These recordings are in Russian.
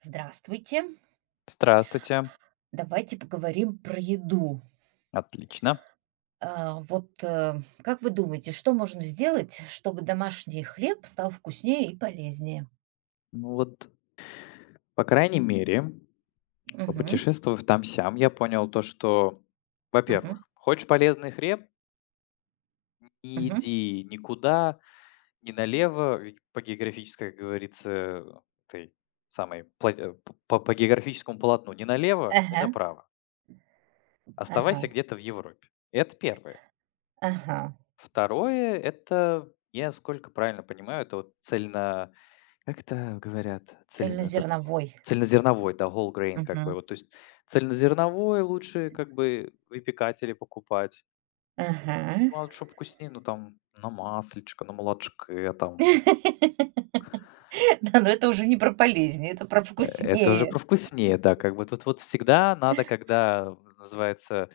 Здравствуйте. Здравствуйте. Давайте поговорим про еду. Отлично. А, вот, как вы думаете, что можно сделать, чтобы домашний хлеб стал вкуснее и полезнее? Ну вот, по крайней мере, Мгм. попутешествовав там-сям, я понял то, что, Мгм. во-первых, хочешь полезный хлеб- не Мгм. иди никуда, ни налево, ведь по географической, как говорится, этой самой по географическому полотну ни налево, ни Ага. направо. Оставайся Ага. где-то в Европе. Это первое. Ага. Второе, это, я, сколько правильно понимаю, это вот цельно как-то говорят, цель этот Цельнозерновой. цельнозерновой, да, whole grain как бы Мгм. вот. То есть цельнозерновой лучше как бы выпекать или покупать. Ага. Ну, а что вкуснее, ну, там на маслечко, на молочке там. Да, но это уже не про полезнее, это про Это уже про вкуснее. вкуснее, да, как бы тут вот всегда надо, когда называется,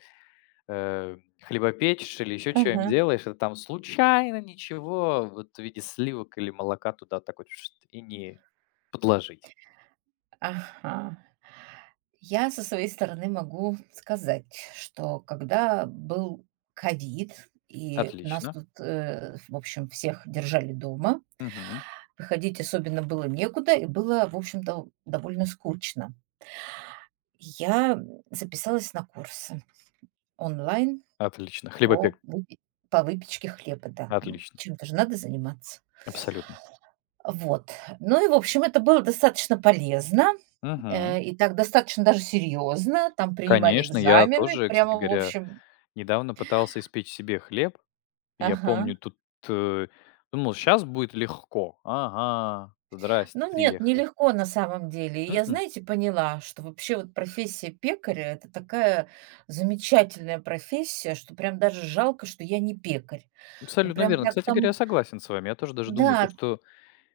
э, хлебопечешь или еще что нибудь Ага. делаешь, это там случайно ничего вот в виде сливок или молока туда так вот и не подложить. Ага. Я со своей стороны могу сказать, что когда был ковид, и нас Отлично. тут, в общем, всех держали дома, Мгм. выходить особенно было некуда, и было, в общем-то, довольно скучно. Я записалась на курсы онлайн Отлично. по, Хлебопек. выпе- по выпечке хлеба, да. Ну, Отлично. чем-то же надо заниматься. Абсолютно. Вот. Ну и, в общем, это было достаточно полезно, Мгм. И так достаточно даже серьезно. Там принимали Конечно, я экзамены, тоже, кстати прямо, в говоря, общем. недавно пытался испечь себе хлеб. И я Ага. помню, тут, э, думал, сейчас будет легко. Ага, здрасте, Ну нет, приехали. нелегко на самом деле. И я, М. знаете, поняла, что вообще вот профессия пекаря- это такая замечательная профессия, что прям даже жалко, что я не пекарь. Ну Абсолютно прям верно. так Кстати говоря, я там согласен с вами. Я тоже даже думаю, то, да, что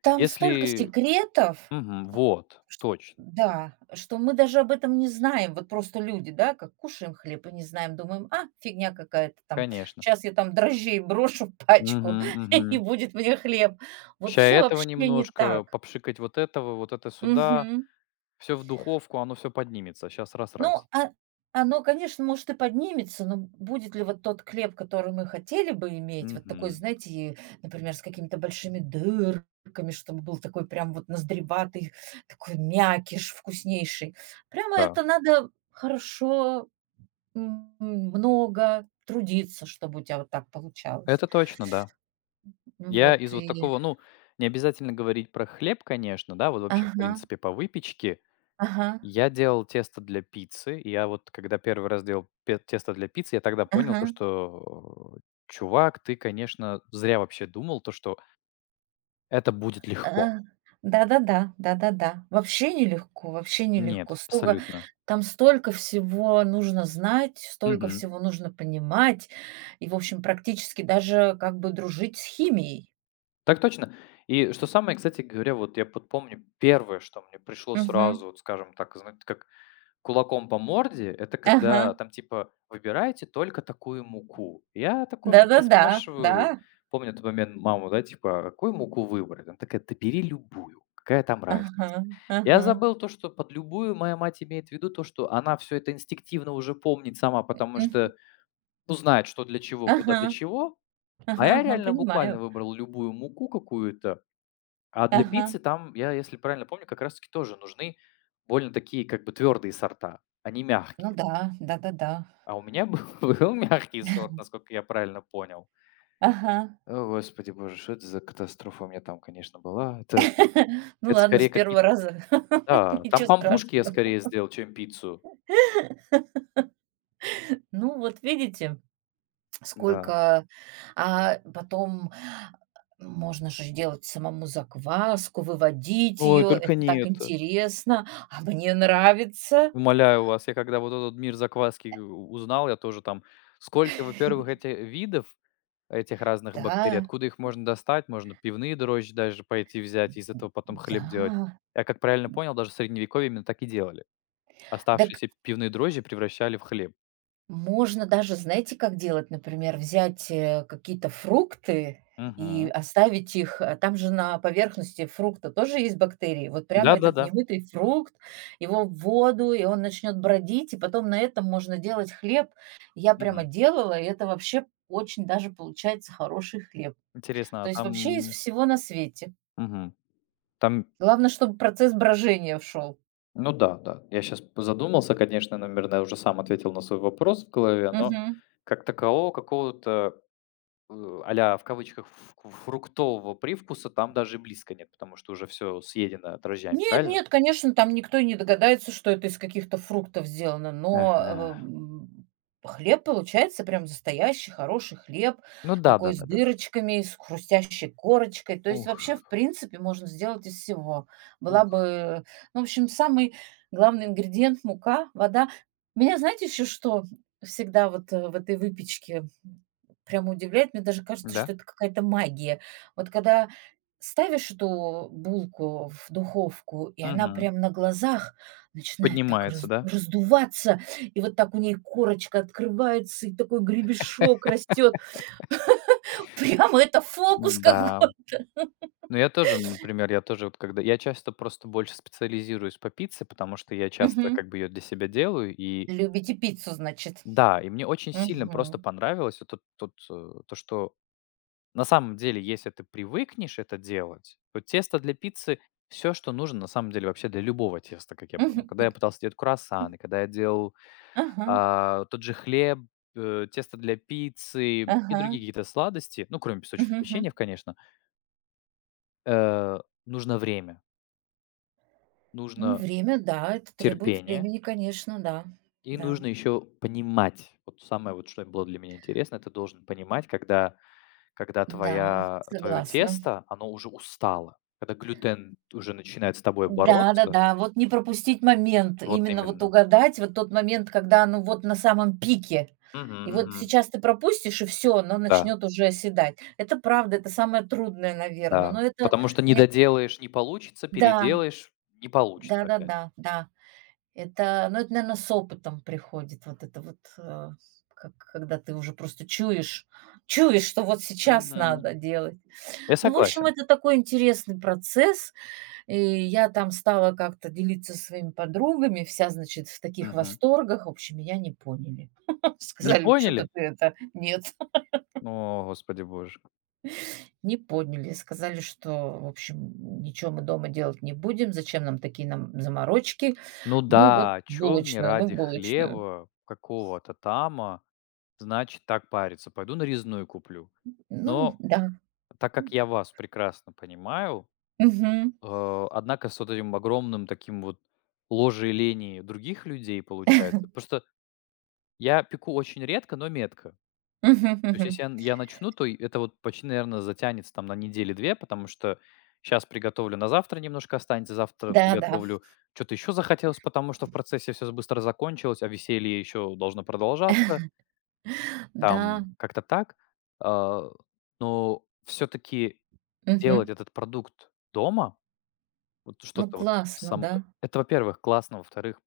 там столько если секретов, Мгм. Вот, точно, да, что мы даже об этом не знаем. Вот просто люди, да, как кушаем хлеб и не знаем, думаем: "А, фигня какая-то там. конечно. Сейчас я там дрожжей брошу в пачку, и Мгм. будет мне хлеб". Вот Ща все этого вообще не немножко, так. попшикать вот этого, вот это сюда. Мгм. Все в духовку, оно все поднимется. Сейчас Ну, раз-раз. а оно, конечно, может и поднимется, но будет ли вот тот хлеб, который мы хотели бы иметь, вот такой, Мгм. знаете, например, с какими-то большими дырками, чтобы был такой прям вот ноздреватый, такой мякиш вкуснейший. Прямо Да, это надо хорошо, м, много трудиться, чтобы у тебя вот так получалось. это точно, да. Я Вот из вот и такого, ну, не обязательно говорить про хлеб, конечно, да, вот вообще, в ага, принципе, по выпечке. ага, Я делал тесто для пиццы. И я вот когда первый раз делал пе тесто для пиццы, я тогда понял то, ага. что, чувак, ты, конечно, зря вообще думал то, что это будет легко. А, да-да-да, да-да-да. Вообще нелегко, вообще Нет, нелегко. Столько абсолютно. там столько всего нужно знать, столько Мгм. всего нужно понимать и, в общем, практически даже как бы дружить с химией. Так точно. И что самое, кстати говоря, вот я подпомню первое, что мне пришло сразу, Мгм. вот скажем так, зна как Кулаком по морде- это Ага. когда там типа: "Выбирайте только такую муку". Я такой как-то Да-да-да, да. спрашиваю, помню тот момент маму, да, типа: "Какую муку выбрать?" Она такая: "Да бери любую, какая там разница". Ага, Я ага. забыл то, что под любую моя мать имеет в виду то, что она все это инстинктивно уже помнит сама, потому М. что, ну, знает, что для чего, куда Ага, для чего. А ага, я ага, реально понимаю. буквально выбрал любую муку какую-то. А для Ага. пиццы там, я если правильно помню, как раз таки тоже нужны больно такие как бы твердые сорта, а не Ну мягкие. да, да-да-да. А у меня был был мягкий сорт, насколько я правильно понял. Ага. О, господи боже, что это за катастрофа у меня там, конечно, была. Это Ну это ладно, с скорее первого какие-то раза. да, там Ничего пампушки я страшного. скорее сделал, чем пиццу. Ну вот видите? Да. Сколько, а, потом можно же делать самому закваску, выводить Ой, ее. только Это не так это. интересно, а мне нравится. Умоляю вас, я когда вот этот мир закваски у узнал, я тоже там сколько, во-первых, этих видов этих разных бактерий, Да, откуда их можно достать, можно пивные дрожжи даже пойти взять, из этого потом хлеб делать. да. Я как правильно понял, даже в средневековье именно так и делали. Так. Оставшиеся пивные дрожжи превращали в хлеб. Можно даже, знаете, как делать? Например, взять, какие-то фрукты и Мгм. оставить их, а там же на поверхности фрукта тоже есть бактерии. Вот прямо этот Да-да-да. немытый фрукт, его в воду, и он начнет бродить, и потом на этом можно делать хлеб. Я прямо Мгм. делала, и это вообще очень даже получается хороший хлеб. Интересно, То есть вообще из всего на свете. Мгм. Там, Главное, чтобы процесс брожения шёл. ну да, да. Я сейчас задумался, конечно, наверное, уже сам ответил на свой вопрос в голове, но как такового какого-то, а-ля в кавычках ф фруктового привкуса там даже и близко нет, потому что уже все съедено дрожжами, Нет, правильно? нет, конечно, там никто и не догадается, что это из каких-то фруктов сделано, Ага. но, хлеб получается прям настоящий хороший хлеб, Ну, да, да, такой с да, да, да. дырочками, с хрустящей корочкой. То есть Ух, вообще, в принципе, можно сделать из всего. Была ух. бы, ну, в общем, самый главный ингредиент- мука, вода. Меня знаете еще что всегда вот, в этой выпечке прямо удивляет? Мне даже кажется, Да? что это какая-то магия. Вот когда ставишь эту булку в духовку, и она Мгм. прям на глазах начинает так Поднимается, раз да? раздуваться, и вот так у ней корочка открывается, и такой гребешок растет. Прямо это фокус Да. какой! Ну, я тоже, например, я тоже вот когда я часто просто больше специализируюсь по пицце, потому что я часто Мгм. как бы ее для себя делаю. И Любите пиццу, значит? да, и мне очень сильно просто Мгм. понравилось вот то, что на самом деле, если ты привыкнешь это делать, то тесто для пиццы все, что нужно, на самом деле, вообще для любого теста, как я понял. Когда Мгм. я пытался делать круассаны, когда я делал Ага, тот же хлеб, тесто для пиццы и ага. другие какие-то сладости, ну, кроме Мгм, песочных мгм. печеньев, конечно, э, нужно время. Ну, Нужно время, да, это требует терпение, времени, конечно, да. и Да, нужно еще понимать. Вот самое вот, что было для меня интересно, ты должен понимать, когда да, твоя твое согласна. тесто, оно уже устало, когда глютен уже начинает с тобой бороться. Да-да-да, вот не пропустить момент, Вот именно вот именно. угадать вот тот момент, когда оно вот на самом пике. Мгм, И вот мгм. сейчас ты пропустишь, и все, оно Да, начнет уже оседать. Это правда, это самое трудное, наверное. да. Но это Потому что не мне к доделаешь- не получится, да, переделаешь- не получится да-да-да, да. опять. Да, да. Это, ну, это, наверно, с опытом приходит вот это вот, как когда ты уже просто чуешь, что вот сейчас Мгм. надо делать. Я Ну, в общем, согласен. это такой интересный процесс. И я там стала как-то делиться со своими подругами, вся, значит, в таких Мгм. восторгах. В общем, меня не поняли. Не Сказали: "Что то поняли? ты это нет". О, господи боже. Не поняли. Сказали, что, в общем, ничего мы дома делать не будем, зачем нам такие нам заморочки. Ну Мы вот да, о в чем мне булочную, мы в ради булочную. хлеба какого-то тама. Значит, так париться, пойду нарезную куплю. Ну Но да. так как я вас прекрасно понимаю, Мгм. Однако с вот этим огромным таким вот ложе лени других людей получается. Потому что я пеку очень редко, но метко. Мгм, То есть если мгм. Я начну, то и это вот почти, наверно, затянется там на недели две, потому что сейчас приготовлю, на завтра немножко останется, завтра Да-да. Да. приготовлю, что то еще захотелось, потому что в процессе все быстро закончилось, а веселье еще должно продолжаться. Да. Там как-то так. А, но все таки делать Мгм. этот продукт дома, вот Ну, что-то вот классно, само да. это, во-первых, классно, во-вторых,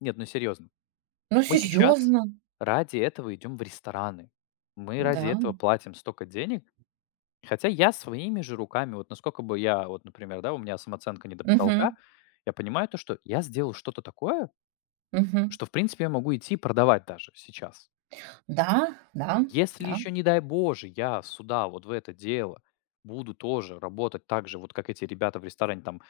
нет, ну серьезно, Ну, мы сейчас серьезно, ради этого идем в рестораны, мы ради да. этого платим столько денег, хотя я своими же руками, вот насколько бы я, вот, например, да, у меня самооценка не до потолка, Мгм. я понимаю то, что я сделал что-то такое, Мгм. что, в принципе, я могу идти и продавать даже сейчас. Да, да, Если да. еще, не дай боже, я сюда, вот в это дело, буду тоже работать так же, вот как эти ребята в ресторане, там,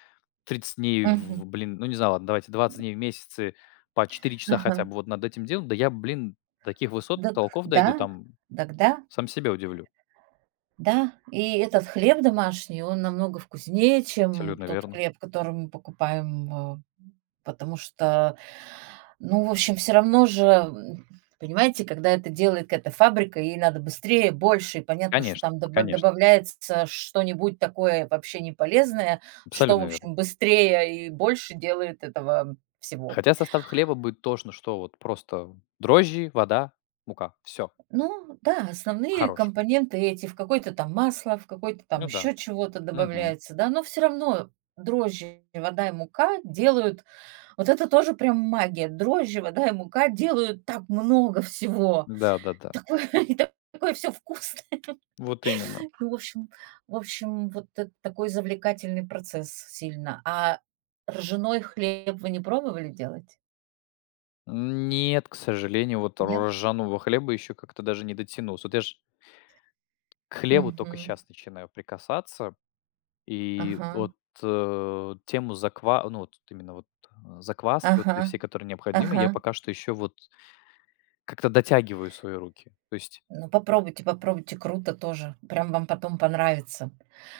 30 дней, Мгм. Блин, ну, не знаю, ладно, давайте 20 дней в месяце, по 4 часа Ага. хотя бы вот над этим делом, да я, блин, таких высот, Дак потолков да, дойду, там, тогда сам себя удивлю. да. И этот хлеб домашний, он намного вкуснее, чем Абсолютно тот верно. хлеб, который мы покупаем, а, потому что, ну, в общем, все равно же, м, понимаете, когда это делает какая-то фабрика, ей надо быстрее, больше, и понятно, что Конечно, там доба конечно, добавляется что-нибудь такое вообще неполезное, что, в абсолютно верно. общем, быстрее и больше делает этого всего. Хотя состав хлеба будет тошно, что вот просто дрожжи, вода, мука, все, Ну да, основные хорош. компоненты эти, в какое-то там масло, в какое-то там Ну да, еще чего-то мгм, добавляется, да, но все равно дрожжи, вода и мука делают, вот это тоже прям магия, дрожжи, вода и мука делают так много всего, да-да-да, и такое, и такое все вкусное. вот именно. Ну, в общем, вот это такой завлекательный процесс сильно. А ржаной хлеб вы не пробовали делать? Нет, к сожалению, вот Нет? ржаного хлеба еще как-то даже не дотянулся. Вот я ж к хлебу только Мгм. сейчас начинаю прикасаться. И Ага, вот тему ну вот именно вот закваски, вот ага, эти все, которые необходимы, ага. я пока что еще вот как-то дотягиваю свои руки. То есть, Ну, попробуйте, попробуйте, круто тоже. Прям вам потом понравится.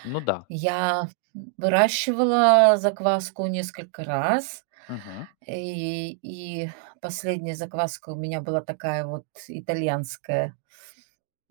ну да. Я выращивала закваску несколько раз. Мгм. И последняя закваска у меня была такая вот итальянская.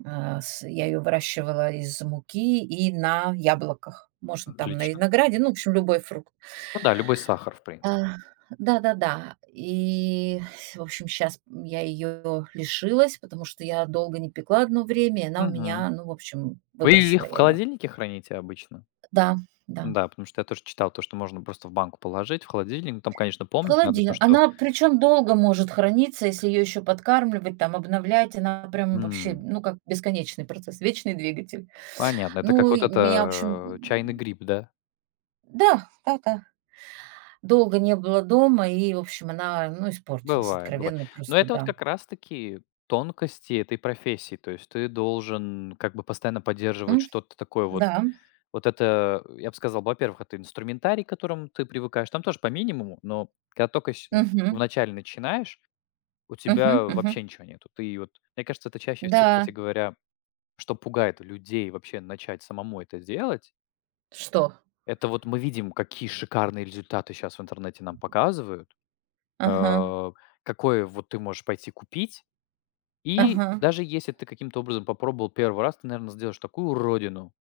А, я ее выращивала из муки и на яблоках. Можно там на Отлично. винограде, ну, в общем, любой фрукт. Ну да, любой сахар, в принципе. А, да-да-да. И, в общем, сейчас я ее лишилась, потому что я долго не пекла одно время, и она у Мгм. меня, ну, в общем, Вы выбросила их в я ее. холодильнике храните обычно? Да, да. Да, потому что я тоже читал то, что можно просто в банку положить, в холодильник. Ну, там, конечно, В помнить надо то, холодильник. что... Она причем, долго может храниться, если ее еще подкармливать, там, обновлять. Она прям вообще, ну, как бесконечный процесс, вечный двигатель. Понятно. Это как Ну, вот и меня, в общем, это, чайный гриб, да? да, да-да. Долго не было дома, и, в общем, она, ну, испортилась Бывает, бывает. откровенно Но просто, это вот да. как раз таки тонкости этой профессии. То есть ты должен как бы постоянно поддерживать М, что-то такое вот. да. Вот это, я бы сказал, во-первых, это инструментарий, к которому ты привыкаешь. Там тоже по минимуму, но когда только Мгм. вначале начинаешь, у тебя Мгм, мгм. вообще ничего нету. Ты вот мне кажется, это чаще всего, Да. кстати говоря, что пугает людей вообще начать самому это делать. Что? Это вот мы видим, какие шикарные результаты сейчас в интернете нам показывают. Ага, Э, какое вот ты можешь пойти купить. И ага. даже если ты каким-то образом попробовал первый раз, ты, наверное сделаешь такую уродину.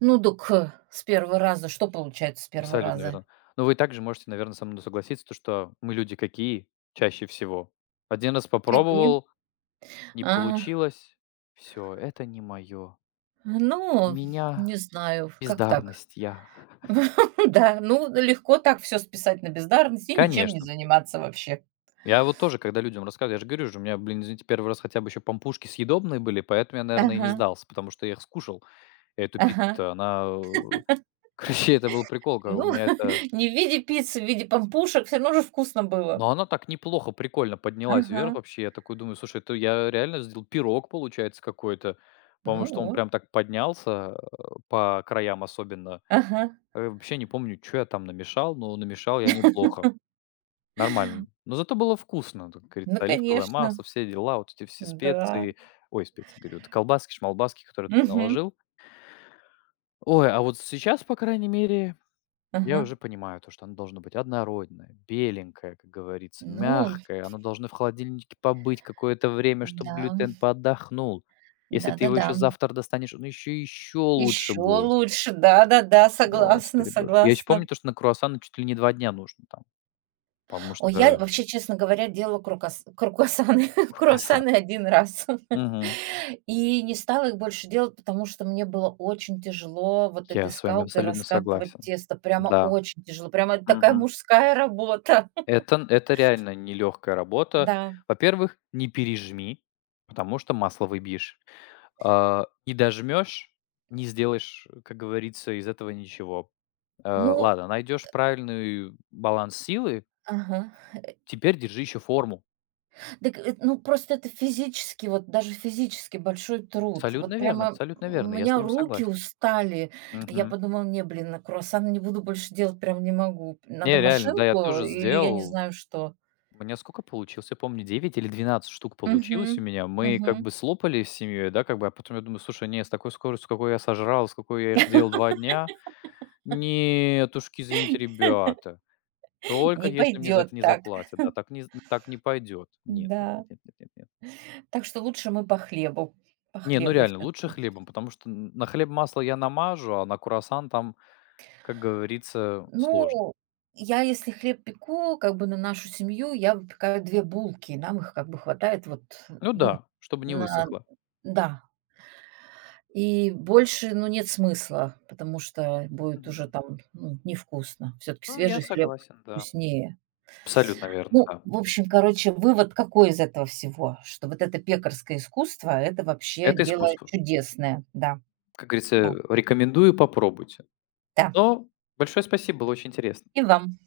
Ну дак, с первого раза. Что получается с первого Абсолютно раза? верно. Но вы также можете, наверное со мной согласиться, то что мы люди какие чаще всего. Один раз Какие? попробовал, не А, получилось. Все это не мое. У ну, меня не знаю, как так? бездарность, я. Да, ну, легко так все списать на бездарность и ничем не Конечно. заниматься вообще. Я вот тоже, когда людям рассказываю, я же говорю же, у меня, блин, извините, 1 раз хотя бы еще пампушки съедобные были, поэтому я, наверное, и не Ага, сдался, потому что я их скушал. Эту ага. пиццу-то, она, Короче, это был прикол, ка у Ну, меня это не в виде пиццы, в виде пампушек, все равно же вкусно но было. она так неплохо, прикольно поднялась Ага. вверх вообще. Я такой думаю: "Слушай, это я реально сделал пирог, получается, какой-то". Потому Ну что он вот. прям так поднялся, по краям особенно. Ага. Вообще не помню, что я там намешал, но намешал я неплохо, нормально. Но зато было вкусно, тут, как говорится, Ну, оливковое конечно, масло, все дела, вот эти все да. специи. Ой, специи говорю, это колбаски, шмалбаски, которые ты Мгм. наложил. Ой, а вот сейчас, по крайней мере, я Ага. уже понимаю то, что оно должно быть однородное, беленькое, как говорится, Ну мягкое. Оно должно в холодильнике побыть какое-то время, чтобы да. глютен поотдохнул. Если ты его Да-да-да. еще завтра достанешь, он еще лучше Еще будет. лучше. Да-да-да, согласна, Господи боже. Я еще помню согласна. то, что на круассаны чуть ли не 2 дня нужно там, потому Ой, я что вообще, честно говоря, делала крокас крокуасаны фокассат. круассаны один раз. Мгм. И не стала их больше делать, потому что мне было очень тяжело вот Я этой с вами скалкой абсолютно раскатывать согласен. тесто. Прямо Да. очень тяжело. Прямо такая Мгм. мужская работа. Это реально нелегкая работа. Да. Во-первых, не пережми, потому что масло выбьешь. А, не дожмешь, не сделаешь, как говорится, из этого ничего. А, Ну ладно, найдешь правильный баланс силы, ага. теперь держи еще форму. Дак, ну, просто это физически, вот даже физически большой труд. Вот прямо Абсолютно у верно, я с меня вами руки согласен. устали. Я Мгм. подумала: "Не, блин, на круассаны не буду больше делать, прям не могу. Надо Не, реально, да, я машинку тоже или я не сделал. знаю что". У меня сколько получилось? Я помню, 9 или 12 штук Мгм. получилось у меня. Мы как Мгм. бы слопали с семьей, да, как бы, а потом я думаю, слушай, не, с такой скоростью, с какой я сожрал, с какой я их делал 2 дня, нет уж, извините, ребята. Только Не если мне за это пойдет не так. заплатят, да, так не пойдет. Нет, нет, нет, Да. нет, нет, нет, нет. Так что лучше мы по хлебу. По Не, ну хлебу реально, лучше всё-таки. хлебом, потому что н на хлеб масло я намажу, а на круассан там, как говорится, сложно. Ну, я если хлеб пеку, как бы на нашу семью, я выпекаю 2 булки. И нам их как бы хватает вот, Ну ну, да, чтобы не на высохло. да. И больше, ну, нет смысла, потому что будет уже Мгм. там, ну, невкусно. Все таки Ну, я свежий хлеб согласен, да. вкуснее. Абсолютно верно, Ну, да. в общем, короче, вывод какой из этого всего? Что вот это пекарское искусство- это вообще Это дело искусство. чудесное. Да, Как да, говорится, рекомендую, попробуйте. да. Но большое спасибо, было очень интересно. И вам.